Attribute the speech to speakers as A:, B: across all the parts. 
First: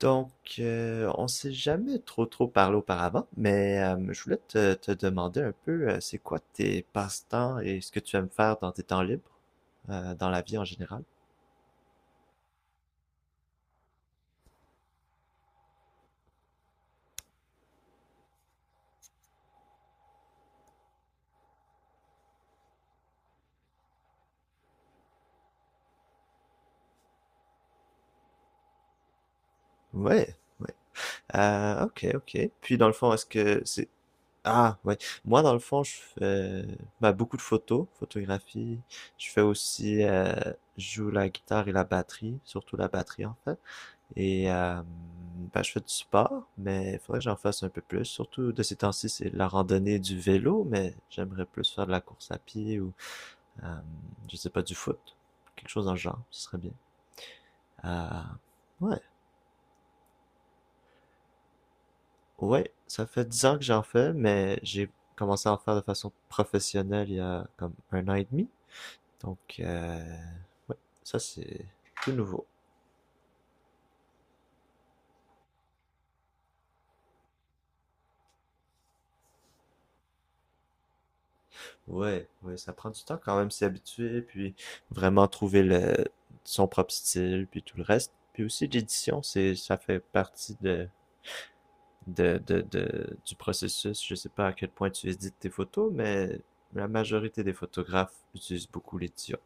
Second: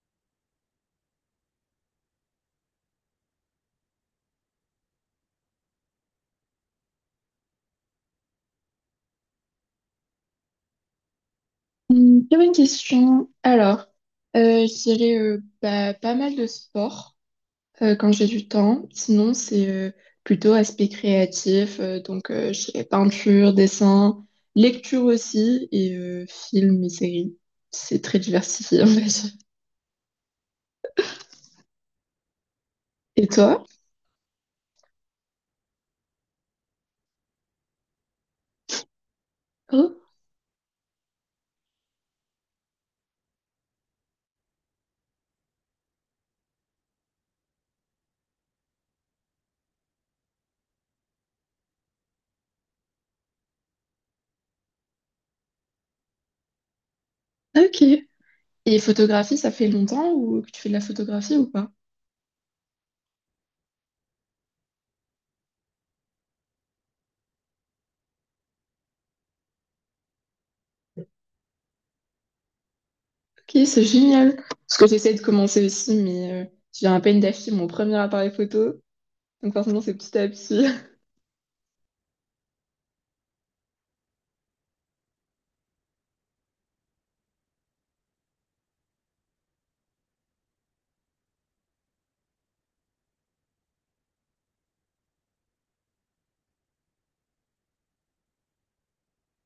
A: On s'est jamais trop parlé auparavant, mais je voulais te demander un peu, c'est quoi tes passe-temps et ce que tu aimes faire dans tes temps libres, dans la vie en général?
B: Très bonne question. Alors, je dirais pas mal de sport quand j'ai du temps. Sinon, c'est plutôt aspect créatif. Donc, je dirais peinture, dessin, lecture aussi et films et séries. C'est très diversifié, on va
A: Ouais, ouais. Ok, ok. Puis dans le fond, est-ce
B: Et
A: que
B: toi?
A: c'est... Ah, ouais. Moi, dans le fond, je fais beaucoup de photos, photographie. Je fais
B: Oh,
A: aussi, je joue la guitare et la batterie, surtout la batterie en fait. Et euh, je fais du sport, mais il faudrait que j'en fasse un peu plus. Surtout de ces temps-ci, c'est la randonnée du vélo, mais j'aimerais plus faire de la course à pied ou, euh, je sais pas, du foot. Quelque chose dans le genre, ce serait bien.
B: ok.
A: Euh,
B: Et
A: ouais,
B: photographie, ça fait longtemps ou que tu fais de la photographie ou pas?
A: ouais, ça fait 10 ans que j'en fais, mais j'ai commencé à en faire de façon professionnelle il y a comme 1 an et demi. Donc, euh, ouais, ça c'est tout nouveau.
B: Ok, c'est génial. Parce que j'essaie de commencer aussi, mais je viens à peine d'acheter mon premier appareil photo. Donc forcément, c'est petit à petit.
A: Ouais, ouais, ça prend du temps quand même s'y habituer, puis vraiment trouver le son propre style, puis tout le reste. Puis aussi l'édition, c'est ça fait partie du processus. Je sais pas à quel point tu édites tes photos, mais la majorité des photographes utilisent beaucoup l'édition.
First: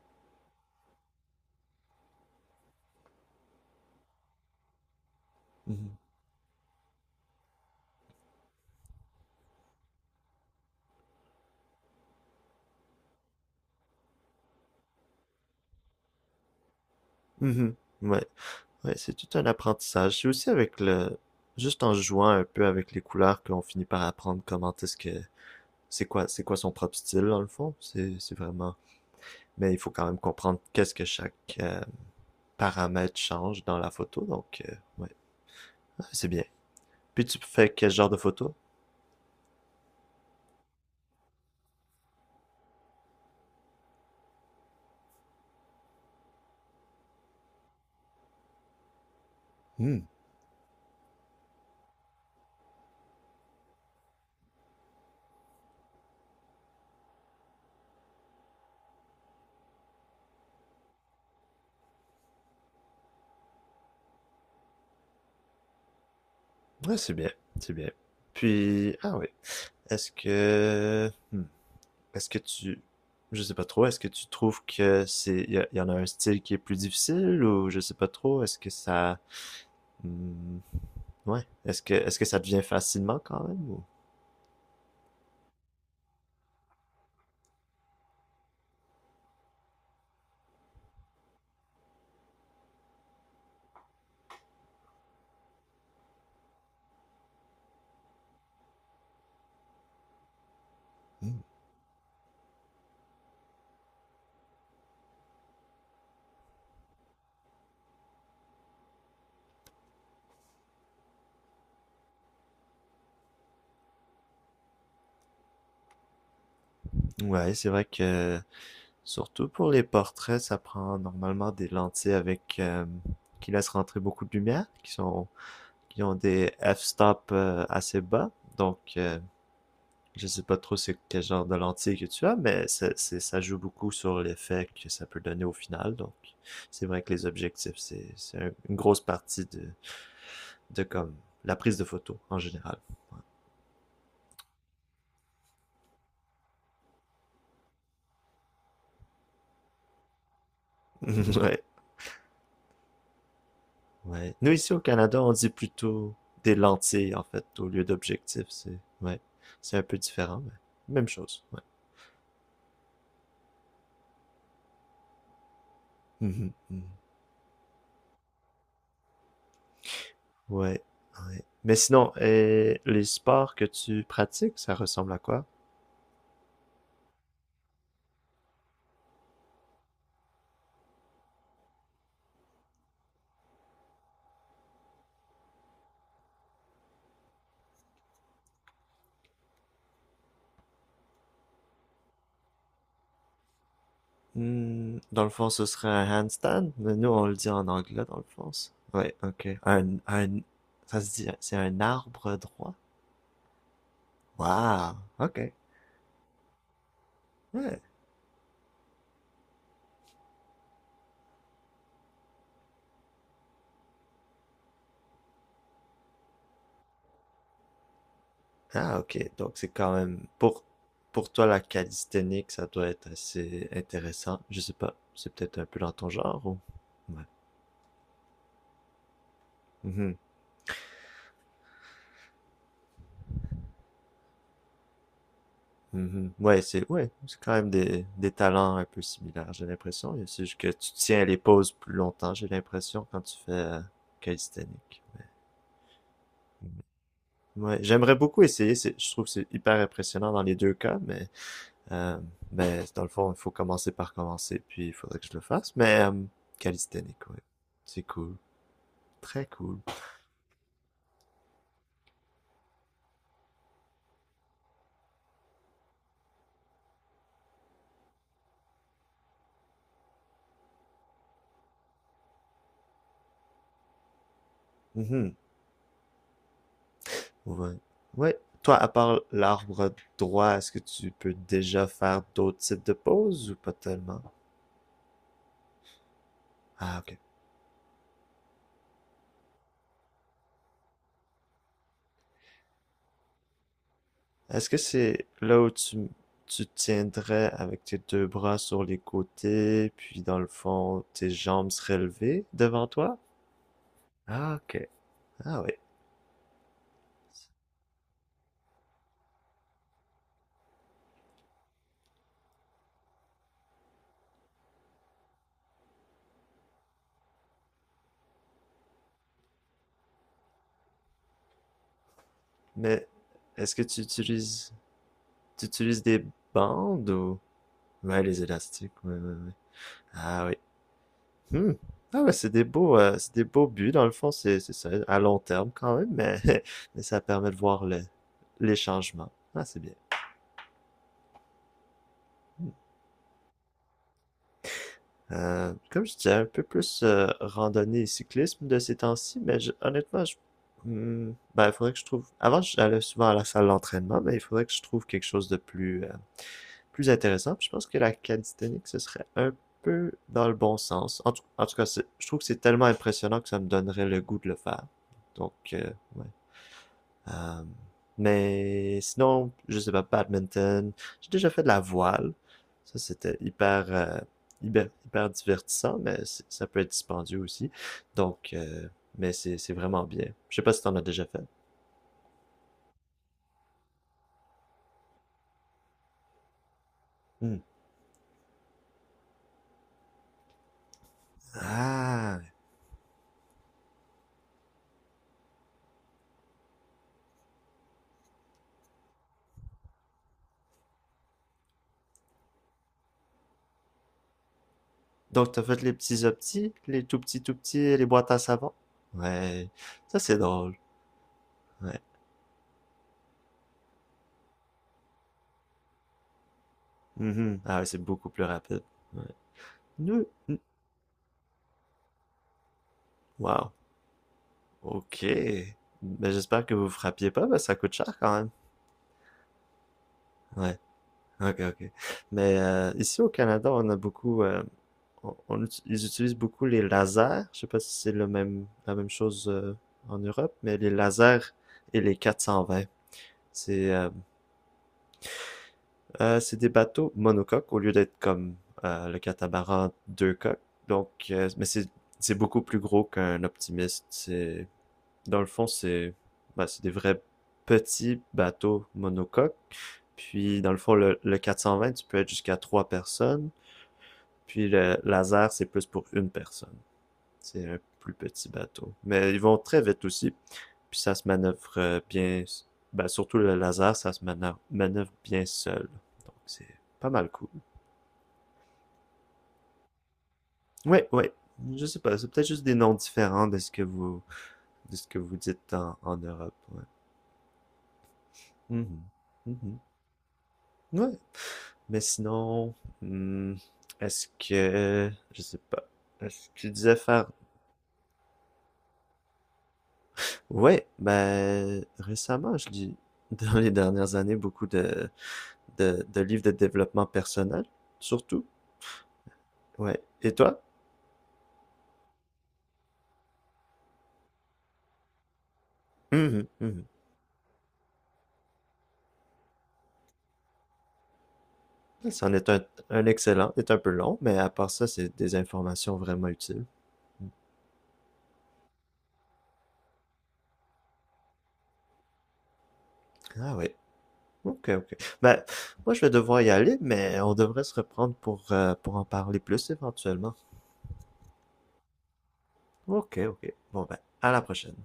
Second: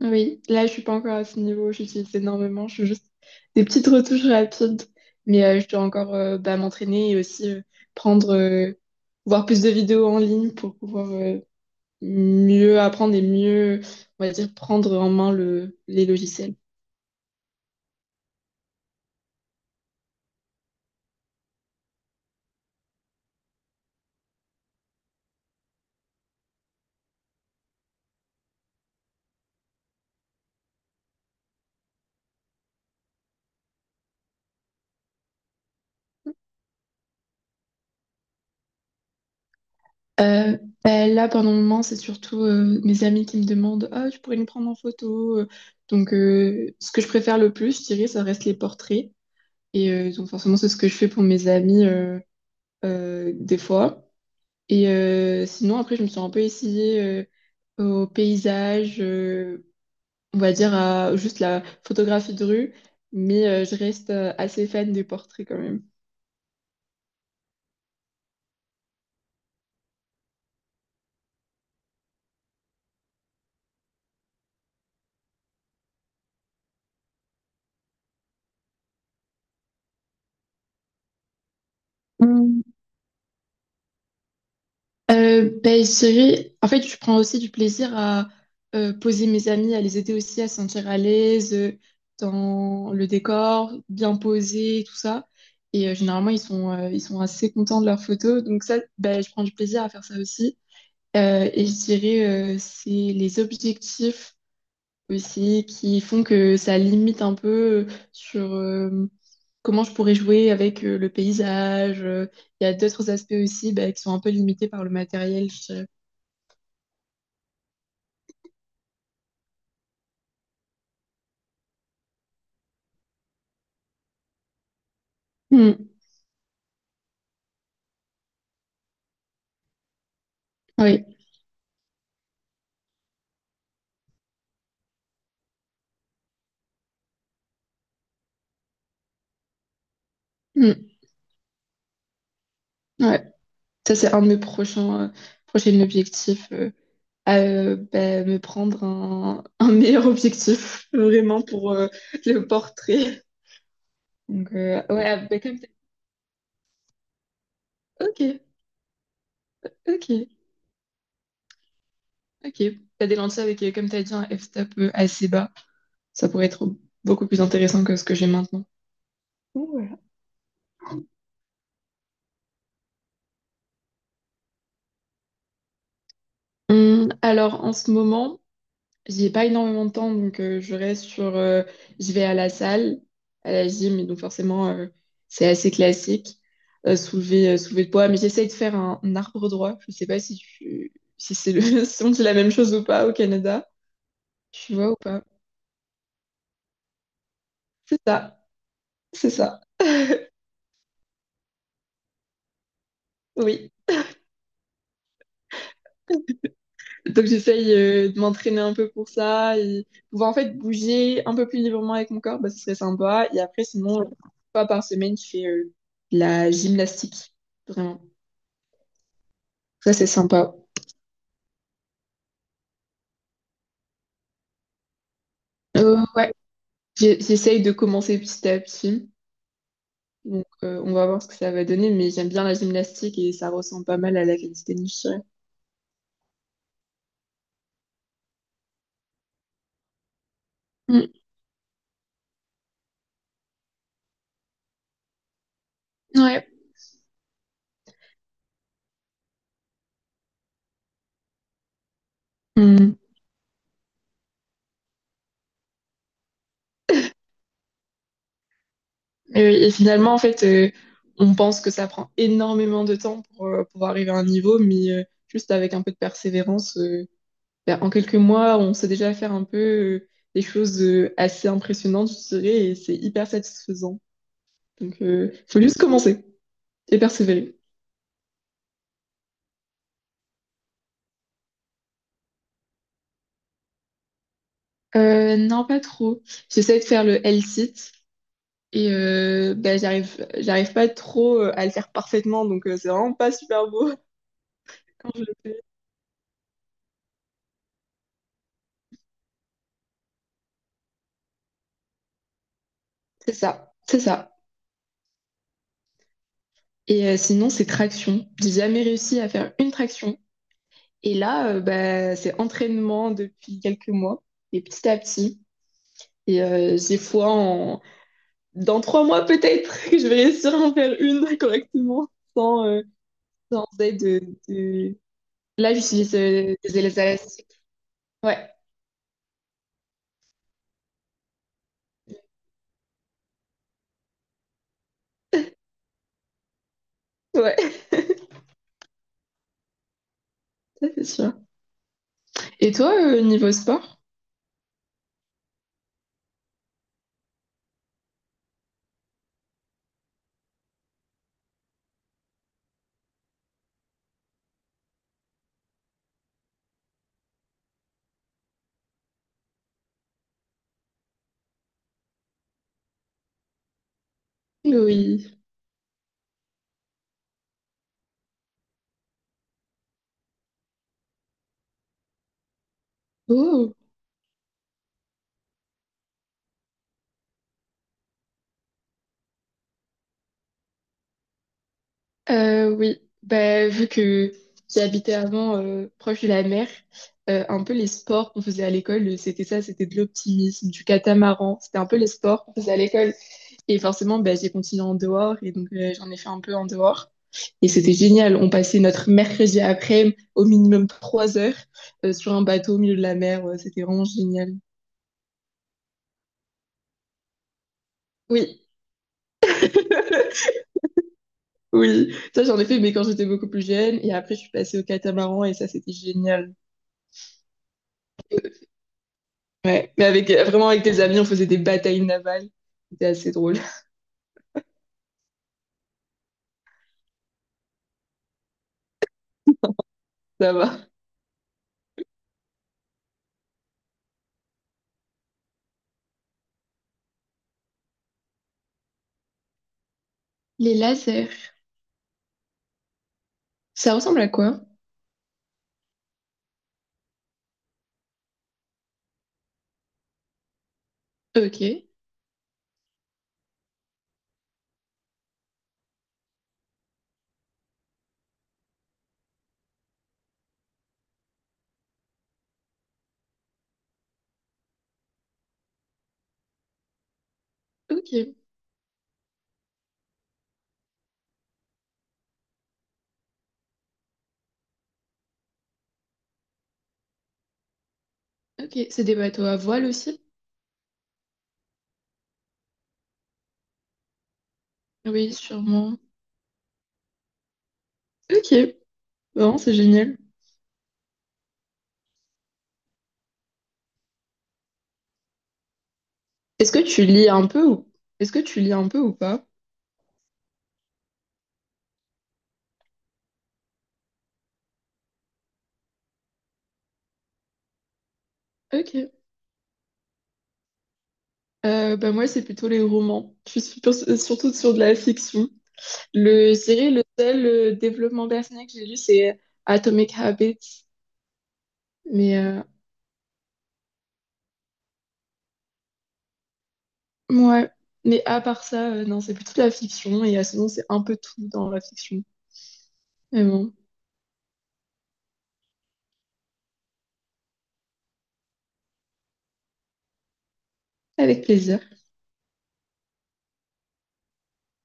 B: Oui, là, je suis pas encore à ce niveau. J'utilise énormément. Je fais juste des petites retouches rapides. Mais je dois
A: Mhm.
B: encore m'entraîner et aussi prendre, voir plus de vidéos en ligne pour pouvoir mieux apprendre et mieux, on va dire, prendre en main le, les logiciels.
A: Mhm. Ouais, ouais, c'est tout un apprentissage. C'est aussi avec le, juste en jouant un peu avec les couleurs qu'on finit par apprendre comment est-ce que, c'est quoi son propre style dans le fond. C'est vraiment mais il faut quand même comprendre qu'est-ce que chaque paramètre change dans la photo. Ah, c'est bien. Puis tu fais quel genre de photo?
B: Euh, là, pendant le moment, c'est surtout mes amis qui me demandent, Ah, tu pourrais me prendre en photo. Donc, ce que je préfère le plus, je dirais, ça reste les portraits. Et
A: Hmm.
B: donc, forcément, c'est ce que je fais pour mes amis des fois. Et sinon, après, je me suis un peu essayée au paysage, on va dire à juste la photographie de rue, mais je reste assez fan des portraits quand même.
A: Ouais, c'est bien, c'est bien. Puis, ah oui, est-ce que, est-ce que je sais pas trop, est-ce que tu trouves que c'est, il y, y en a un style qui est plus difficile ou je sais pas trop, est-ce que ça, hmm, ouais, est-ce que ça devient
B: Mm.
A: facilement quand même ou?
B: Ben, je dirais- en fait, je prends aussi du plaisir à poser mes amis, à les aider aussi à se sentir à l'aise dans le décor, bien posé, tout ça. Et généralement, ils sont assez contents de leurs photos. Donc ça, ben, je prends du plaisir à faire ça aussi.
A: Hmm.
B: Et je dirais, c'est les objectifs aussi qui font que ça limite un peu sur comment je pourrais jouer avec le paysage. Il y a d'autres aspects aussi bah, qui sont un peu limités par le matériel, je dirais.
A: Ouais, c'est vrai que surtout pour les portraits, ça prend normalement des lentilles avec qui laissent rentrer beaucoup de lumière,
B: Hmm,
A: qui ont des f-stop assez bas. Donc euh, je sais pas trop c'est
B: oui,
A: quel genre de lentille que tu as, mais ça joue beaucoup sur l'effet que ça peut donner au final. Donc c'est vrai que les objectifs, c'est une grosse partie de
B: hmm,
A: comme la prise de photo en général.
B: ouais. Ça, c'est un de mes prochains, prochains objectifs. À, bah, me prendre un, un meilleur objectif, vraiment,
A: Ouais.
B: pour le portrait.
A: Ouais. Nous,
B: Donc,
A: ici au Canada,
B: ouais,
A: on
B: bah,
A: dit
B: comme t'as-
A: plutôt des lentilles, en fait, au lieu
B: Ok,
A: d'objectif. C'est ouais. C'est un peu
B: ok.
A: différent, mais même chose. Ouais.
B: Ok. T'as des lentilles avec, comme t'as dit, un f-stop assez bas. Ça pourrait
A: Mhm,
B: être
A: mhm.
B: beaucoup plus intéressant que ce que j'ai maintenant. Donc, Voilà.
A: Ouais, ouais. Mais sinon, et les sports que tu pratiques, ça ressemble à quoi?
B: Alors en ce moment, j'ai pas énormément de temps, donc je reste sur. Je vais à la salle, à la gym, et donc forcément, c'est assez classique. Soulever, soulever de poids, mais j'essaye de faire un arbre droit. Je sais pas si tu, si c'est le, si on dit la même chose ou pas au Canada. Tu vois ou
A: Hmm,
B: pas?
A: dans le fond, ce serait un handstand, mais nous, on le dit en
B: C'est
A: anglais, dans le
B: ça,
A: fond. Ça. Ouais,
B: c'est
A: ok.
B: ça.
A: Ça se dit, c'est un arbre droit?
B: Oui.
A: Wow, ok.
B: Donc j'essaye
A: Ouais,
B: de m'entraîner un peu pour ça et pouvoir en fait bouger un peu plus librement avec mon corps, bah, ce serait sympa. Et après, sinon, une fois par semaine, je fais de la gymnastique. Vraiment.
A: ah, ok. Donc, c'est
B: Ça,
A: quand
B: c'est
A: même,
B: sympa.
A: pour toi, la calisthénie, ça doit être assez intéressant. Je sais pas. C'est peut-être un peu dans ton
B: Ouais,
A: genre ou?
B: J'ai-
A: Ouais.
B: j'essaye de commencer petit à petit.
A: Mhm,
B: Donc on va voir ce que ça va donner, mais j'aime bien la gymnastique et ça ressemble pas mal à la calisthénie, je dirais.
A: mhm. Ouais, c'est quand même des talents un peu similaires, j'ai l'impression. C'est juste que tu tiens les pauses plus longtemps, j'ai l'impression, quand tu fais calisthénique.
B: Mm, ouais.
A: Ouais, j'aimerais beaucoup essayer. Je trouve que c'est hyper impressionnant dans les deux cas, euh, mais
B: Mm.
A: dans le fond, il faut commencer par commencer, puis il faudrait que je le fasse. Mais, calisthénique, ouais. C'est cool. Très
B: Et
A: cool.
B: finalement, en fait, on pense que ça prend énormément de temps pour arriver à un niveau, mais juste avec un peu de persévérance. Ben, en quelques mois, on sait déjà faire un peu des choses assez impressionnantes, je dirais, et c'est hyper satisfaisant. Donc,
A: Mhm.
B: faut juste commencer et persévérer.
A: Ouais. Ouais. Toi, à part l'arbre droit, est-ce que tu peux déjà faire d'autres types de poses ou pas tellement?
B: Non, pas trop. J'essaie de
A: Ah,
B: faire
A: ok.
B: le L-sit et ben, j'arrive pas trop à le faire parfaitement, donc c'est vraiment pas super beau
A: Est-ce que
B: quand je
A: c'est
B: le fais.
A: là où Tu tiendrais avec tes deux bras sur les côtés, puis dans le fond, tes jambes seraient levées devant toi?
B: C'est ça, c'est ça.
A: Ah, ok. Ah, oui.
B: Et sinon, c'est traction. J'ai jamais réussi à faire une traction. Et là, bah, c'est entraînement depuis quelques mois, et petit à petit. Et j'ai foi en, dans 3 mois peut-être que je vais réussir à en faire une correctement sans,
A: Mais
B: sans
A: est-ce que
B: aide de-
A: tu
B: Là,
A: utilises
B: j'utilise
A: des
B: des élèves
A: bandes ou?
B: élastiques.
A: Ouais,
B: Ouais,
A: les élastiques, ouais, ouais, ouais. Ah, oui. Hmm. Ah ouais, c'est des beaux buts, dans le fond, c'est ça, à long terme quand même, mais, mais ça permet de
B: ouais,
A: voir
B: ça,
A: les changements. Ah, c'est bien.
B: c'est sûr.
A: Hmm.
B: Et toi, niveau sport?
A: Comme je disais, un peu plus randonnée et cyclisme de ces temps-ci, mais honnêtement, il faudrait que je trouve. Avant, j'allais souvent à la salle d'entraînement, mais il faudrait que je trouve quelque chose de plus, plus intéressant. Puis je pense que la calisthénique, ce serait un peu dans le bon sens. En tout cas, je trouve que c'est tellement impressionnant que ça me donnerait le goût de le faire.
B: Oui.
A: Donc, euh, ouais. Euh, mais sinon, je sais pas, badminton. J'ai déjà fait de la voile. Ça, c'était
B: Oh,
A: hyper, hyper, hyper divertissant, mais ça peut être dispendieux aussi. Donc, euh, mais c'est vraiment bien. Je sais pas si t'en as déjà fait.
B: oui. Bah, vu que j'habitais avant proche de la mer,
A: Hmm.
B: un peu les sports qu'on faisait à l'école, c'était ça, c'était de l'optimisme, du catamaran. C'était un peu les
A: Ah,
B: sports qu'on faisait à l'école. Et forcément, bah, j'ai continué en dehors et donc j'en ai fait un peu en dehors. Et c'était génial. On passait notre mercredi après au minimum 3 heures sur un bateau au milieu de la mer. Ouais, c'était vraiment génial.
A: donc t'as fait les petits optis, les tout petits, les boîtes à
B: Oui,
A: savon. Ouais, ça c'est drôle. Ouais.
B: oui. Ça, j'en ai fait, mais quand j'étais beaucoup plus jeune. Et après, je suis passée au catamaran et ça, c'était génial.
A: Mhm. Ah ouais, c'est beaucoup plus rapide. Ouais.
B: Ouais. Mais avec,
A: Hmm.
B: vraiment, avec tes amis, on faisait des batailles navales. C'était assez drôle.
A: Wow. Ok. Mais j'espère que vous frappiez pas, parce que ça coûte cher quand même.
B: Ça
A: Ouais,
B: va.
A: ok, ok. Mais ici au Canada, on a beaucoup, ils utilisent beaucoup les lasers. Je sais pas si c'est le même, la même chose en Europe,
B: Les
A: mais les lasers
B: lasers.
A: et les 420, c'est
B: Ça
A: euh,
B: ressemble à quoi?
A: c'est des bateaux monocoques au lieu d'être comme le catamaran 2 coques. Mais
B: Ok,
A: c'est beaucoup plus gros qu'un optimiste. C'est dans le fond, c'est bah, c'est des vrais petits bateaux monocoques. Puis, dans le fond, le 420, tu peux être jusqu'à 3 personnes. Puis le laser, c'est plus pour une personne. C'est un plus
B: ok,
A: petit bateau. Mais ils vont très vite aussi. Puis ça se manœuvre bien. Ben, surtout le laser, manœuvre bien seul. Donc c'est pas mal cool.
B: ok. C'est des bateaux à voile aussi?
A: Oui, oui. Je sais pas. C'est peut-être juste des noms différents de ce que vous, de ce que
B: Oui,
A: vous dites
B: sûrement.
A: en Europe. Ouais.
B: Ok,
A: Mhm.
B: vraiment, c'est
A: Mhm.
B: génial.
A: Ouais. Mais sinon, hmm, est-ce que. Je sais pas. Est-ce que tu
B: Est-ce que
A: disais
B: tu
A: faire
B: lis un peu ou... Est-ce que tu lis un peu ou pas?
A: ouais, ben récemment, je lis dans les dernières années beaucoup de livres de développement personnel, surtout.
B: Ok.
A: Ouais. Et toi?
B: Bah moi, c'est plutôt les romans. Je suis super- surtout sur de la fiction.
A: Mhm,
B: Le, je
A: mhm.
B: dirais le seul développement personnel que j'ai lu, c'est Atomic Habits.
A: C'en
B: Mais,
A: est un excellent, est un peu long, mais à part ça, c'est des informations vraiment utiles.
B: ouais. Mais à part ça, non, c'est plutôt de la fiction. Et à ce moment, c'est un peu tout dans la fiction. Mais
A: Ah oui.
B: bon,
A: Ok, ok. Ben, moi, je vais devoir y aller, mais on devrait se reprendre pour en parler plus éventuellement.
B: avec plaisir.
A: Ok, ok. Bon, ben, à la prochaine.